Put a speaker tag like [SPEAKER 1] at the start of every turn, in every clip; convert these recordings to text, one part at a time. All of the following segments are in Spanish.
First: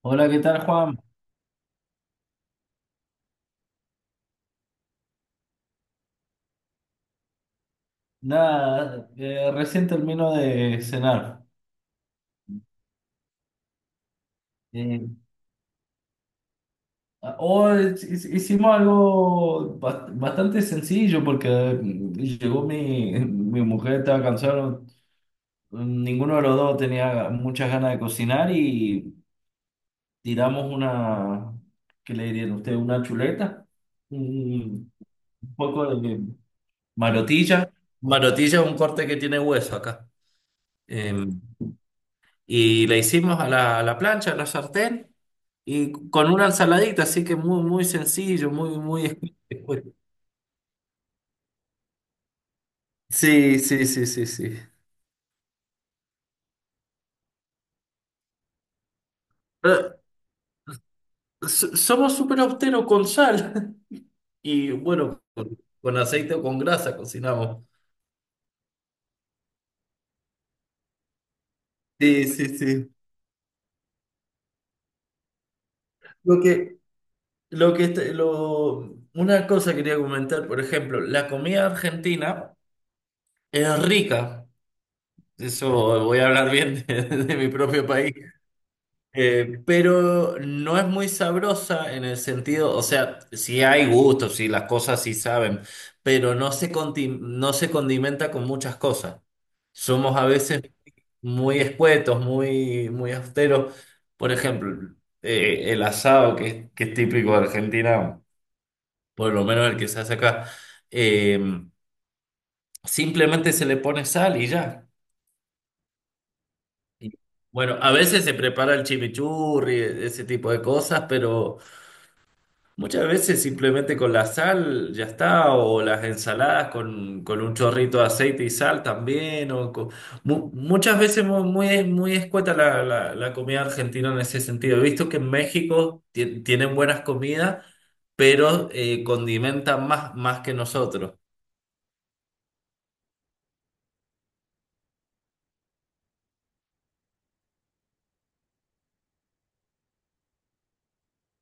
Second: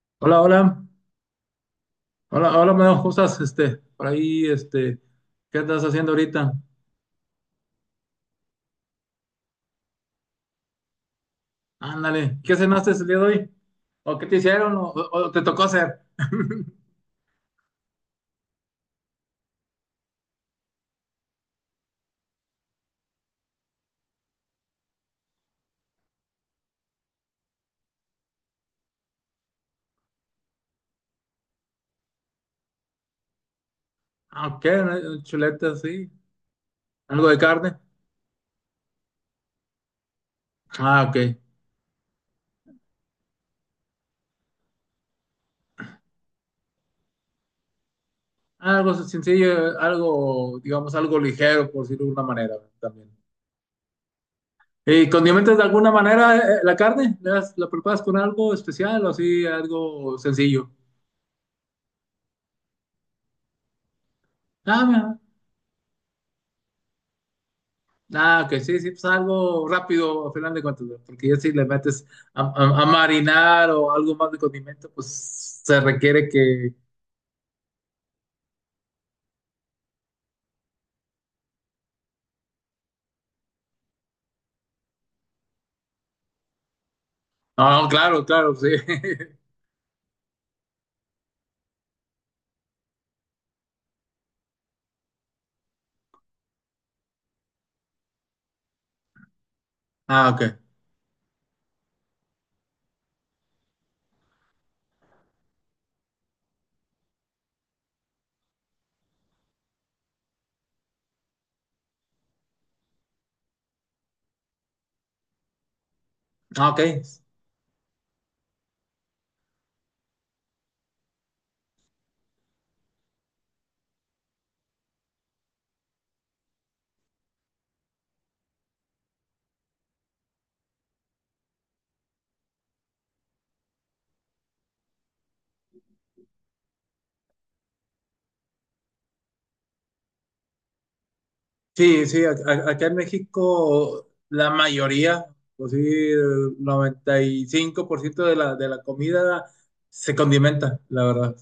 [SPEAKER 1] Hola, ¿qué
[SPEAKER 2] Hola,
[SPEAKER 1] tal,
[SPEAKER 2] hola,
[SPEAKER 1] Juan?
[SPEAKER 2] hola, hola, Meo, ¿cómo estás? Este, por ahí, este, ¿qué andas haciendo ahorita?
[SPEAKER 1] Nada, recién termino de cenar.
[SPEAKER 2] Ándale, ¿qué cenaste el día de hoy? ¿O qué te hicieron? ¿O,
[SPEAKER 1] Eh,
[SPEAKER 2] o te tocó hacer?
[SPEAKER 1] hoy hicimos algo bastante sencillo porque llegó mi, mi mujer, estaba cansada, ninguno de los dos tenía muchas ganas de cocinar y tiramos una, ¿qué le dirían ustedes? Una chuleta,
[SPEAKER 2] Ah, ok,
[SPEAKER 1] un
[SPEAKER 2] ¿no?, chuletas,
[SPEAKER 1] poco
[SPEAKER 2] sí.
[SPEAKER 1] de
[SPEAKER 2] ¿Algo de
[SPEAKER 1] marotilla.
[SPEAKER 2] carne?
[SPEAKER 1] Marotilla es un corte que tiene hueso acá.
[SPEAKER 2] Ah, ok.
[SPEAKER 1] Em, y la hicimos a la plancha, a la sartén. Y con una ensaladita, así que muy, muy sencillo, muy,
[SPEAKER 2] Algo
[SPEAKER 1] muy.
[SPEAKER 2] sencillo, algo, digamos, algo ligero, por decirlo de alguna manera, también.
[SPEAKER 1] Sí, sí, sí, sí, sí.
[SPEAKER 2] ¿Y condimentas de alguna manera la carne? ¿La preparas con algo especial o así,
[SPEAKER 1] Pero
[SPEAKER 2] algo sencillo?
[SPEAKER 1] somos súper austeros con sal y
[SPEAKER 2] Ah, mira.
[SPEAKER 1] bueno, con aceite o con grasa cocinamos.
[SPEAKER 2] Ah, que sí, sí, pues algo rápido, al final de cuentas, ¿no? Porque ya si le metes
[SPEAKER 1] Sí,
[SPEAKER 2] a,
[SPEAKER 1] sí,
[SPEAKER 2] a- a
[SPEAKER 1] sí.
[SPEAKER 2] marinar o algo más de condimento, pues se requiere
[SPEAKER 1] Lo
[SPEAKER 2] que...
[SPEAKER 1] que, lo que, este- lo, una cosa quería comentar, por ejemplo, la comida argentina es rica. Eso voy a hablar bien de mi propio
[SPEAKER 2] Ah,
[SPEAKER 1] país.
[SPEAKER 2] claro, claro, sí.
[SPEAKER 1] Pero no es muy sabrosa en el sentido, o sea, sí hay gustos, sí las cosas sí saben, pero no se condimenta con muchas cosas. Somos a
[SPEAKER 2] Ah, ok.
[SPEAKER 1] veces muy escuetos, muy, muy austeros. Por ejemplo, el asado, que es típico de Argentina, por lo menos el que se hace acá, eh, simplemente se le pone sal y ya.
[SPEAKER 2] Ah, ok.
[SPEAKER 1] Y, Bueno, a veces se prepara el chimichurri, ese tipo de cosas, pero... Muchas veces simplemente con la sal ya está, o las ensaladas con un chorrito de aceite y sal también, muchas veces muy, muy, escueta la comida argentina en ese sentido. He visto que en México tienen buenas comidas, pero condimentan más que nosotros.
[SPEAKER 2] Sí, sí, acá en México la mayoría, pues sí, el 95% de la comida se condimenta, la verdad.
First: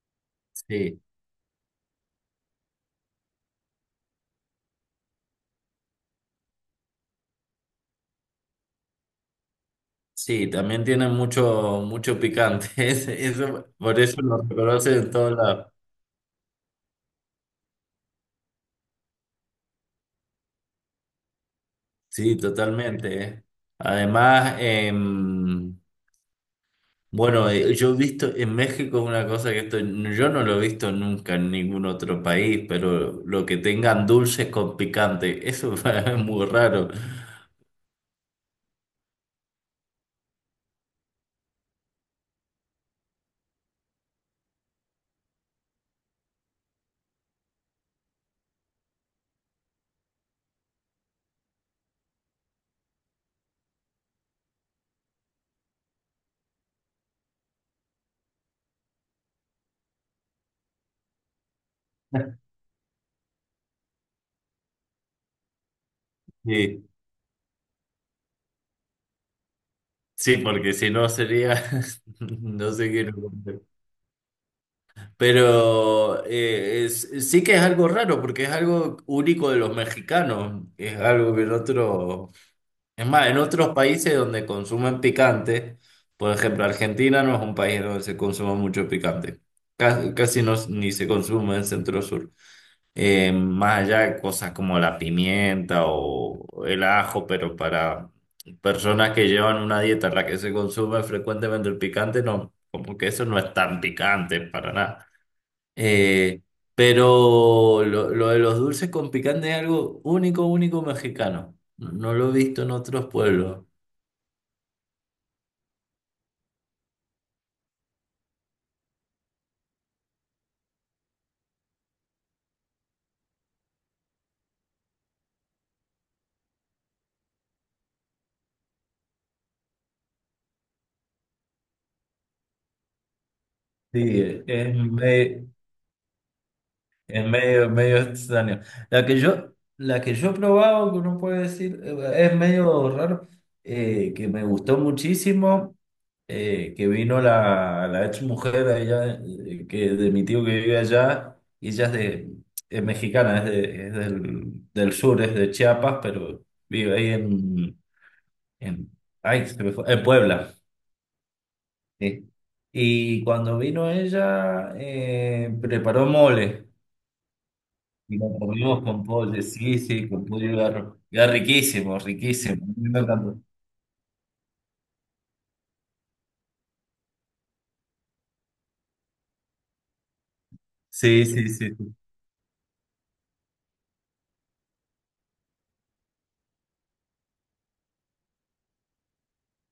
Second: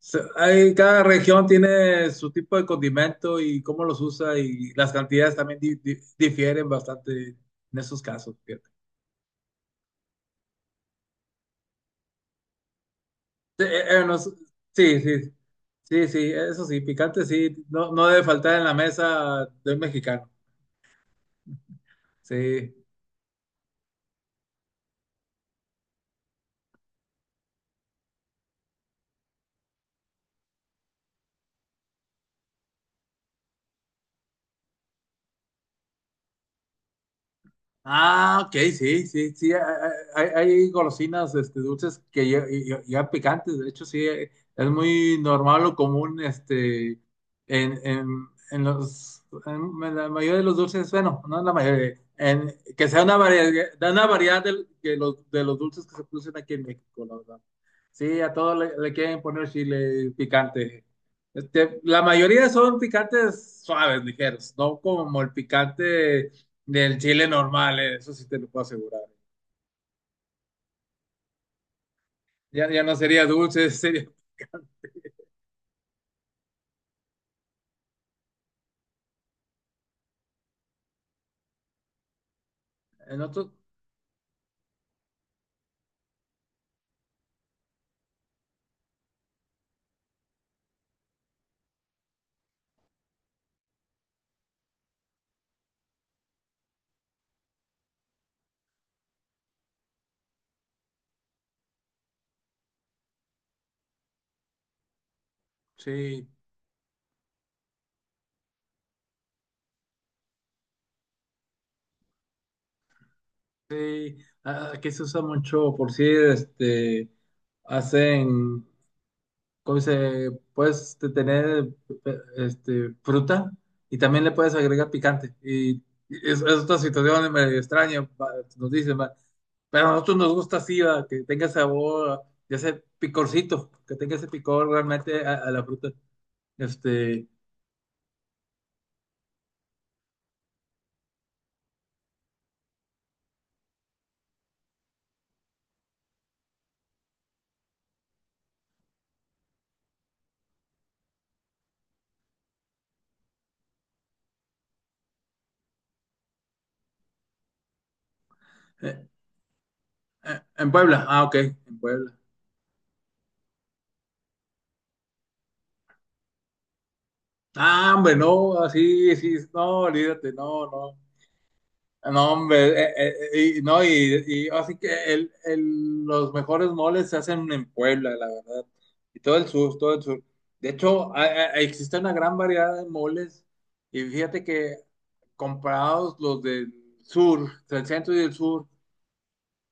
[SPEAKER 1] Sí,
[SPEAKER 2] Cada región tiene su tipo de condimento y cómo los usa, y las cantidades también difieren bastante en esos casos, fíjate.
[SPEAKER 1] sí, también tienen mucho, mucho picante,
[SPEAKER 2] Sí,
[SPEAKER 1] eso, por eso lo reconocen
[SPEAKER 2] sí,
[SPEAKER 1] en
[SPEAKER 2] sí, sí,
[SPEAKER 1] todos lados.
[SPEAKER 2] sí, sí, eso sí, picante sí, no, no debe faltar en la mesa de un mexicano.
[SPEAKER 1] Sí,
[SPEAKER 2] Sí.
[SPEAKER 1] totalmente. Además, bueno, yo he visto en México una cosa que esto, yo no lo he visto nunca en ningún otro país, pero lo que tengan dulces con picante, eso es muy raro.
[SPEAKER 2] Ah, ok, sí, sí, sí, hay golosinas, este, dulces que ya picantes, de hecho sí, es muy normal o común, este, en los, en, la mayoría de los dulces, bueno, no en la mayoría, en, que sea una variedad, da una variedad que los, de los dulces que se producen aquí en México, la verdad. Sí, a todos le quieren poner chile picante. Este, la mayoría son picantes suaves, ligeros, no como el picante
[SPEAKER 1] Sí,
[SPEAKER 2] del chile normal, eso sí te lo puedo asegurar.
[SPEAKER 1] sí, porque si no sería,
[SPEAKER 2] Ya,
[SPEAKER 1] no
[SPEAKER 2] ya
[SPEAKER 1] sé
[SPEAKER 2] no
[SPEAKER 1] qué.
[SPEAKER 2] sería dulce, sería...
[SPEAKER 1] Pero sí que es algo raro, porque es algo único de los mexicanos. Es
[SPEAKER 2] En
[SPEAKER 1] más, en
[SPEAKER 2] otro,
[SPEAKER 1] otros países donde consumen picante, por ejemplo, Argentina no es un país donde se consuma mucho picante. Casi, casi no, ni se consume en Centro Sur. Más allá de cosas como la pimienta o el ajo, pero para personas que llevan una dieta en la que se consume frecuentemente el picante, no, como que eso no es tan picante para nada.
[SPEAKER 2] sí,
[SPEAKER 1] Eh, pero lo de los dulces con picante es algo único, único mexicano. No no lo he visto en otros pueblos.
[SPEAKER 2] sí. Ah, aquí se usa mucho, por si este, hacen, ¿cómo se? Puedes tener este, fruta, y también le puedes agregar picante. Y es otra situación medio extraña, va, nos dicen, va. Pero a nosotros nos gusta así, va, que tenga sabor, ya ese picorcito, que tenga ese
[SPEAKER 1] Sí,
[SPEAKER 2] picor
[SPEAKER 1] es
[SPEAKER 2] realmente a,
[SPEAKER 1] medio,
[SPEAKER 2] a la fruta. Este,
[SPEAKER 1] medio extraño. La que yo he probado, que uno puede decir, es medio raro, que me gustó muchísimo, que vino la ex mujer de allá, que, de mi tío que vive allá, y ella es, de, es mexicana, es, es del sur, es de Chiapas, pero vive ahí en,
[SPEAKER 2] eh,
[SPEAKER 1] ay, se me fue, en Puebla.
[SPEAKER 2] En Puebla, ah, ok, en Puebla.
[SPEAKER 1] Sí. Y cuando vino ella, preparó mole.
[SPEAKER 2] Ah, hombre,
[SPEAKER 1] Y lo
[SPEAKER 2] no,
[SPEAKER 1] comimos con
[SPEAKER 2] así, sí,
[SPEAKER 1] pollo, sí,
[SPEAKER 2] no,
[SPEAKER 1] sí, con
[SPEAKER 2] olvídate,
[SPEAKER 1] pollo
[SPEAKER 2] no,
[SPEAKER 1] era,
[SPEAKER 2] no.
[SPEAKER 1] era riquísimo,
[SPEAKER 2] No,
[SPEAKER 1] riquísimo. A
[SPEAKER 2] hombre,
[SPEAKER 1] mí me encantó.
[SPEAKER 2] y, no, y así que el, los mejores moles se hacen en Puebla, la verdad. Y todo el sur, todo el sur. De hecho,
[SPEAKER 1] Sí, sí, sí. Sí.
[SPEAKER 2] existe una gran variedad de moles, y fíjate que comparados los del sur, del centro y del sur,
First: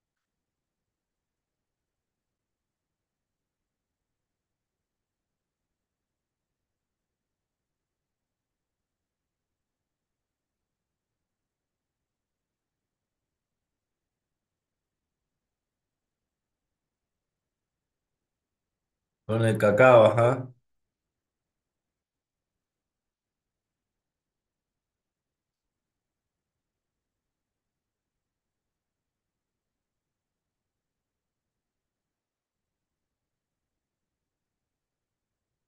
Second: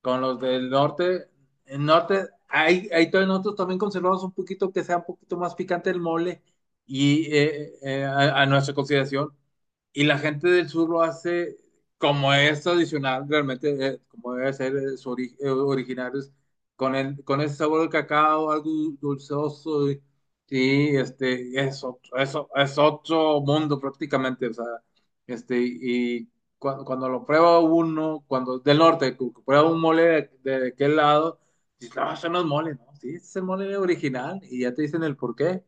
[SPEAKER 2] con los del norte, el norte, hay todavía nosotros también conservamos un poquito que sea un poquito más picante el mole y a nuestra consideración, y la gente del sur lo hace como es tradicional, realmente, como debe ser, su originarios, con, el, con ese sabor de cacao, algo dul-
[SPEAKER 1] Con el
[SPEAKER 2] dulceoso, y,
[SPEAKER 1] cacao, ajá.
[SPEAKER 2] este, es otro, eso es otro mundo prácticamente, o sea, este, y cuando lo prueba uno, cuando del norte, prueba un mole de aquel lado, dices, no, eso no es mole, ¿no? Sí, ese es el mole original, y ya te dicen el por qué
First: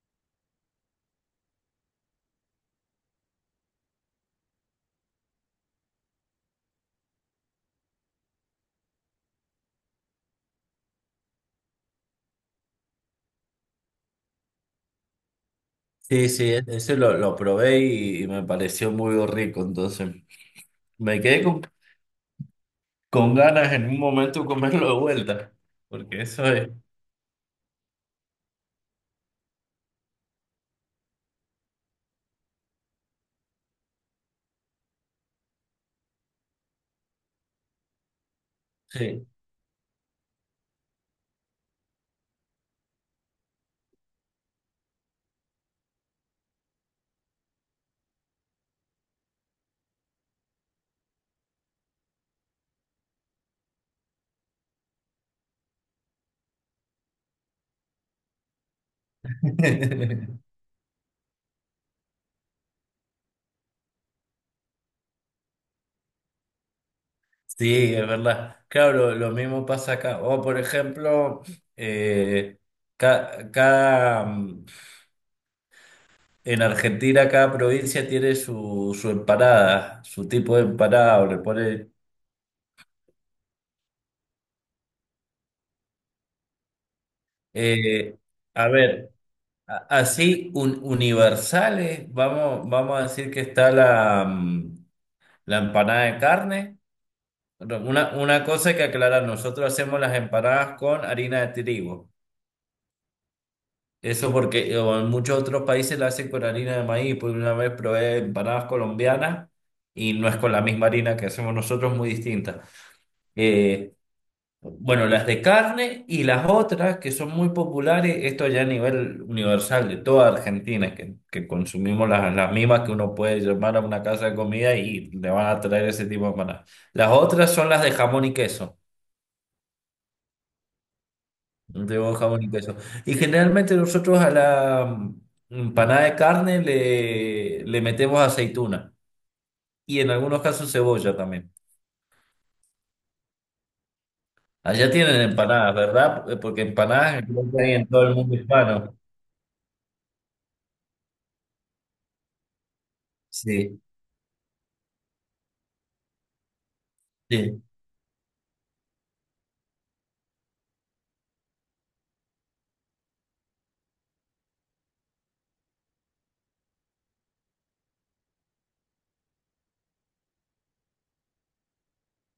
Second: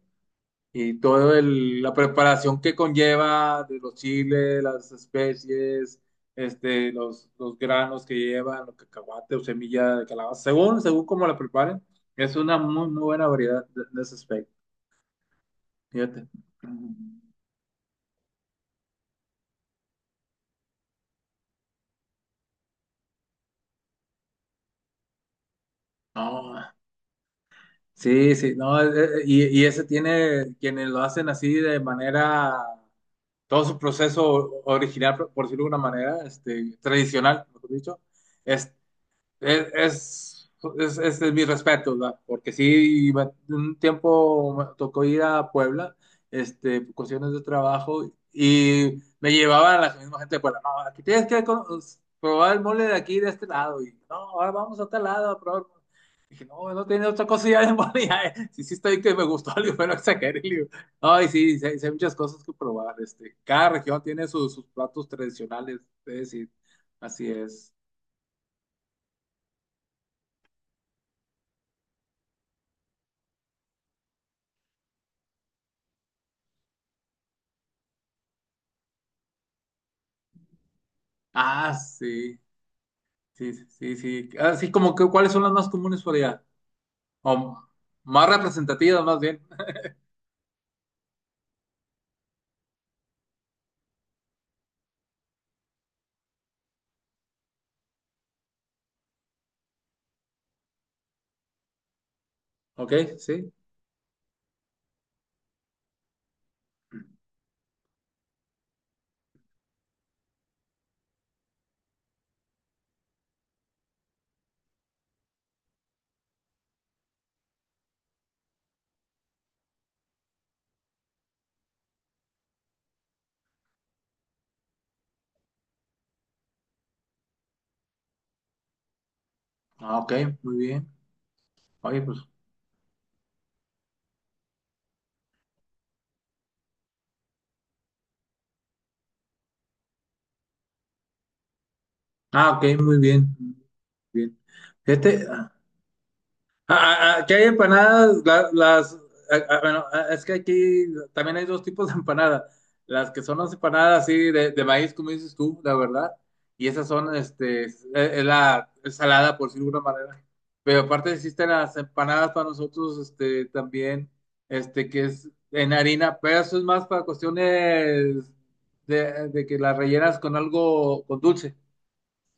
[SPEAKER 2] y toda la preparación que conlleva de los chiles, las especies, este, los granos que llevan, los cacahuate o semilla de calabaza, según, según cómo la preparen, es una muy, muy buena variedad de ese aspecto. Fíjate.
[SPEAKER 1] Sí, sí, ese lo probé y me pareció muy rico. Entonces, me quedé con, ganas en un momento comerlo de vuelta. Porque eso
[SPEAKER 2] No,
[SPEAKER 1] es.
[SPEAKER 2] sí, sí, no, y ese tiene quienes lo hacen así de manera, todo su proceso original, por decirlo de una manera, este, tradicional, mejor dicho.
[SPEAKER 1] Sí.
[SPEAKER 2] Es, es, es mi respeto, ¿verdad? Porque sí, un tiempo me tocó ir a Puebla, este, por cuestiones de trabajo, y me llevaban a la misma gente de Puebla. No, aquí tienes que probar el mole de aquí, de este lado. Y no, ahora vamos a tal lado a probar. Dije, no, no tiene otra cosa ya de mole. Ya, eh. Sí, sí, estoy que me gustó, le digo, pero exageré, le digo. Ay, sí, sí, hay, sí hay muchas cosas que probar. Este, cada región tiene sus platos tradicionales, es decir, así es.
[SPEAKER 1] Sí, es verdad. Claro, lo mismo pasa acá. O, por ejemplo, eh, ca- cada, En Argentina cada provincia tiene su empanada, su tipo de empanada, o le
[SPEAKER 2] Ah,
[SPEAKER 1] pone.
[SPEAKER 2] sí. Sí, sí, sí. Así como que, ¿cuáles son las más comunes por allá? O
[SPEAKER 1] eh,
[SPEAKER 2] más
[SPEAKER 1] a
[SPEAKER 2] representativas,
[SPEAKER 1] ver,
[SPEAKER 2] más bien.
[SPEAKER 1] así universales, vamos a decir que está la, la empanada de carne. Bueno, una cosa que aclarar, nosotros hacemos las empanadas con harina de trigo.
[SPEAKER 2] Ok, sí.
[SPEAKER 1] Eso porque en muchos otros países la hacen con harina de maíz, porque una vez probé empanadas colombianas y no es con la misma harina que hacemos nosotros, muy distinta. Eh, Bueno, las de carne y las otras que son muy populares, esto ya a nivel universal de toda Argentina, que consumimos las mismas que uno puede llamar a una casa de comida y le van a traer ese tipo de empanadas. Las otras son las de jamón y queso,
[SPEAKER 2] Ah, ok, muy bien. Oye,
[SPEAKER 1] de
[SPEAKER 2] pues.
[SPEAKER 1] jamón y queso. Y generalmente nosotros a la empanada de carne le metemos aceituna y en algunos casos cebolla también.
[SPEAKER 2] Ah, ok, muy bien. Bien.
[SPEAKER 1] Allá tienen
[SPEAKER 2] Fíjate. Ah,
[SPEAKER 1] empanadas, ¿verdad? Porque
[SPEAKER 2] ah, ah,
[SPEAKER 1] empanadas
[SPEAKER 2] aquí hay
[SPEAKER 1] creo que hay en todo el
[SPEAKER 2] empanadas,
[SPEAKER 1] mundo hispano.
[SPEAKER 2] ah, ah, bueno, ah, es que aquí también hay dos tipos de empanadas. Las que son las
[SPEAKER 1] Sí.
[SPEAKER 2] empanadas así de maíz, como dices tú, la verdad. Y esas son,
[SPEAKER 1] Sí.
[SPEAKER 2] este, es la es salada, por decirlo de alguna manera. Pero aparte existen las empanadas para nosotros, este, también, este, que es en harina, pero eso es más para cuestiones de que las rellenas con algo, con dulce,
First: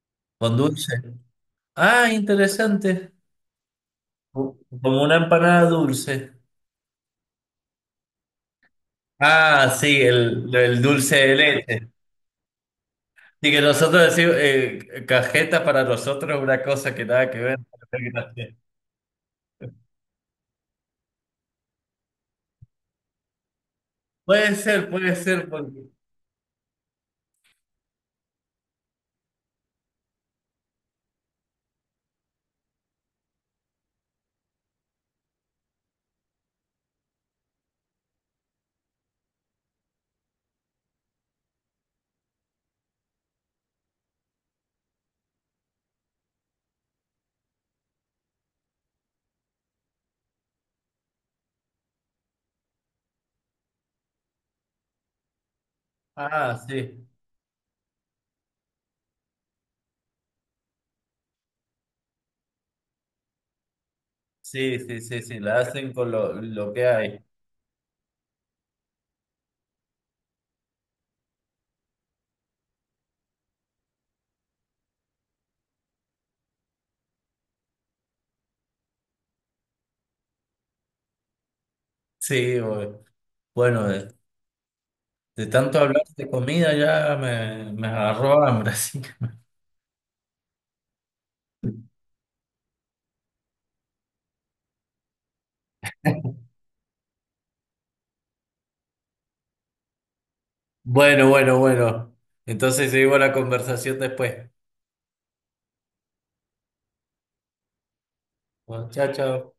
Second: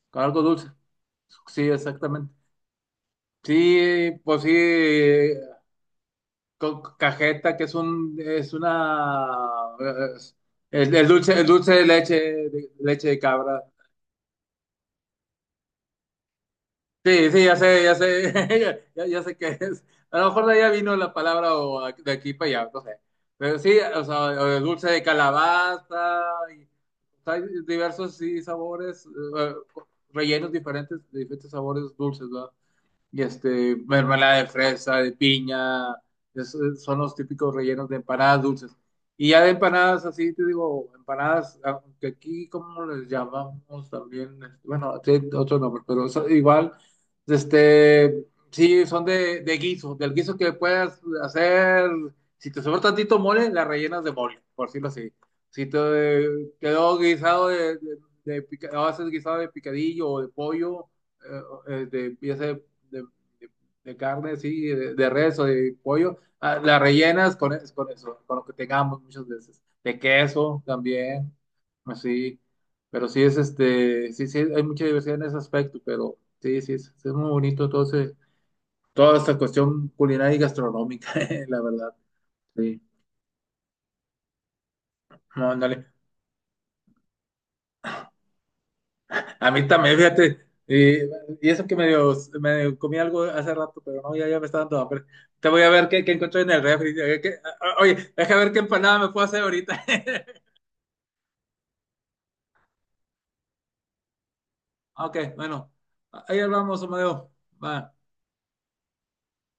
[SPEAKER 2] con algo
[SPEAKER 1] Con
[SPEAKER 2] dulce.
[SPEAKER 1] dulce.
[SPEAKER 2] Sí,
[SPEAKER 1] Ah,
[SPEAKER 2] exactamente.
[SPEAKER 1] interesante.
[SPEAKER 2] Sí, pues sí,
[SPEAKER 1] Como una empanada dulce.
[SPEAKER 2] con cajeta, que es un, es una,
[SPEAKER 1] Ah, sí,
[SPEAKER 2] es-
[SPEAKER 1] el
[SPEAKER 2] el
[SPEAKER 1] dulce de
[SPEAKER 2] dulce, el dulce de
[SPEAKER 1] leche.
[SPEAKER 2] leche, leche de
[SPEAKER 1] Y que
[SPEAKER 2] cabra.
[SPEAKER 1] nosotros decimos, cajeta para nosotros es una cosa que nada
[SPEAKER 2] Sí,
[SPEAKER 1] que
[SPEAKER 2] sí,
[SPEAKER 1] ver.
[SPEAKER 2] ya sé, ya, ya sé qué es. A lo mejor de allá vino la palabra o de aquí para allá, no sé. Pero sí, o sea, o el dulce de
[SPEAKER 1] Puede ser, porque...
[SPEAKER 2] calabaza, y, o sea, hay diversos, sí, sabores, eh, rellenos diferentes, de diferentes sabores dulces, ¿verdad? Y este, mermelada de fresa, de piña, son los típicos rellenos de empanadas dulces. Y ya de empanadas así, te digo, empanadas, aunque aquí como les llamamos también, este, bueno, tiene otro nombre, pero eso igual, este, sí, son de guiso, del guiso que puedas hacer, si te sobra tantito mole, la rellenas de mole, por decirlo así. Si te
[SPEAKER 1] Ah,
[SPEAKER 2] quedó
[SPEAKER 1] sí,
[SPEAKER 2] guisado haces guisado de picadillo o de pollo, eh, de pieza de, de carne, sí,
[SPEAKER 1] sí, sí, sí,
[SPEAKER 2] res
[SPEAKER 1] sí,
[SPEAKER 2] o
[SPEAKER 1] la
[SPEAKER 2] de
[SPEAKER 1] hacen con
[SPEAKER 2] pollo,
[SPEAKER 1] lo,
[SPEAKER 2] ah,
[SPEAKER 1] lo
[SPEAKER 2] la
[SPEAKER 1] que hay.
[SPEAKER 2] rellenas con, con eso, con lo que tengamos muchas veces. De queso también, así. Pero sí es, este, sí, sí, hay mucha diversidad en ese aspecto, pero sí, sí es muy bonito todo toda esta cuestión culinaria y gastronómica, la verdad.
[SPEAKER 1] Sí,
[SPEAKER 2] Sí.
[SPEAKER 1] bueno, de
[SPEAKER 2] No,
[SPEAKER 1] tanto
[SPEAKER 2] ándale.
[SPEAKER 1] hablar de comida ya me agarró hambre,
[SPEAKER 2] A mí también, fíjate. Y, y eso que medio comí algo hace rato, pero no, ya, ya me está dando hambre. Te voy a ver qué encontré en el refri. Oye, deja ver qué empanada me puedo hacer ahorita.
[SPEAKER 1] Bueno, bueno, bueno. Entonces seguimos la conversación después.
[SPEAKER 2] Ok, bueno. Ahí hablamos, Amadeo. Va.
[SPEAKER 1] Bueno, chao, chao.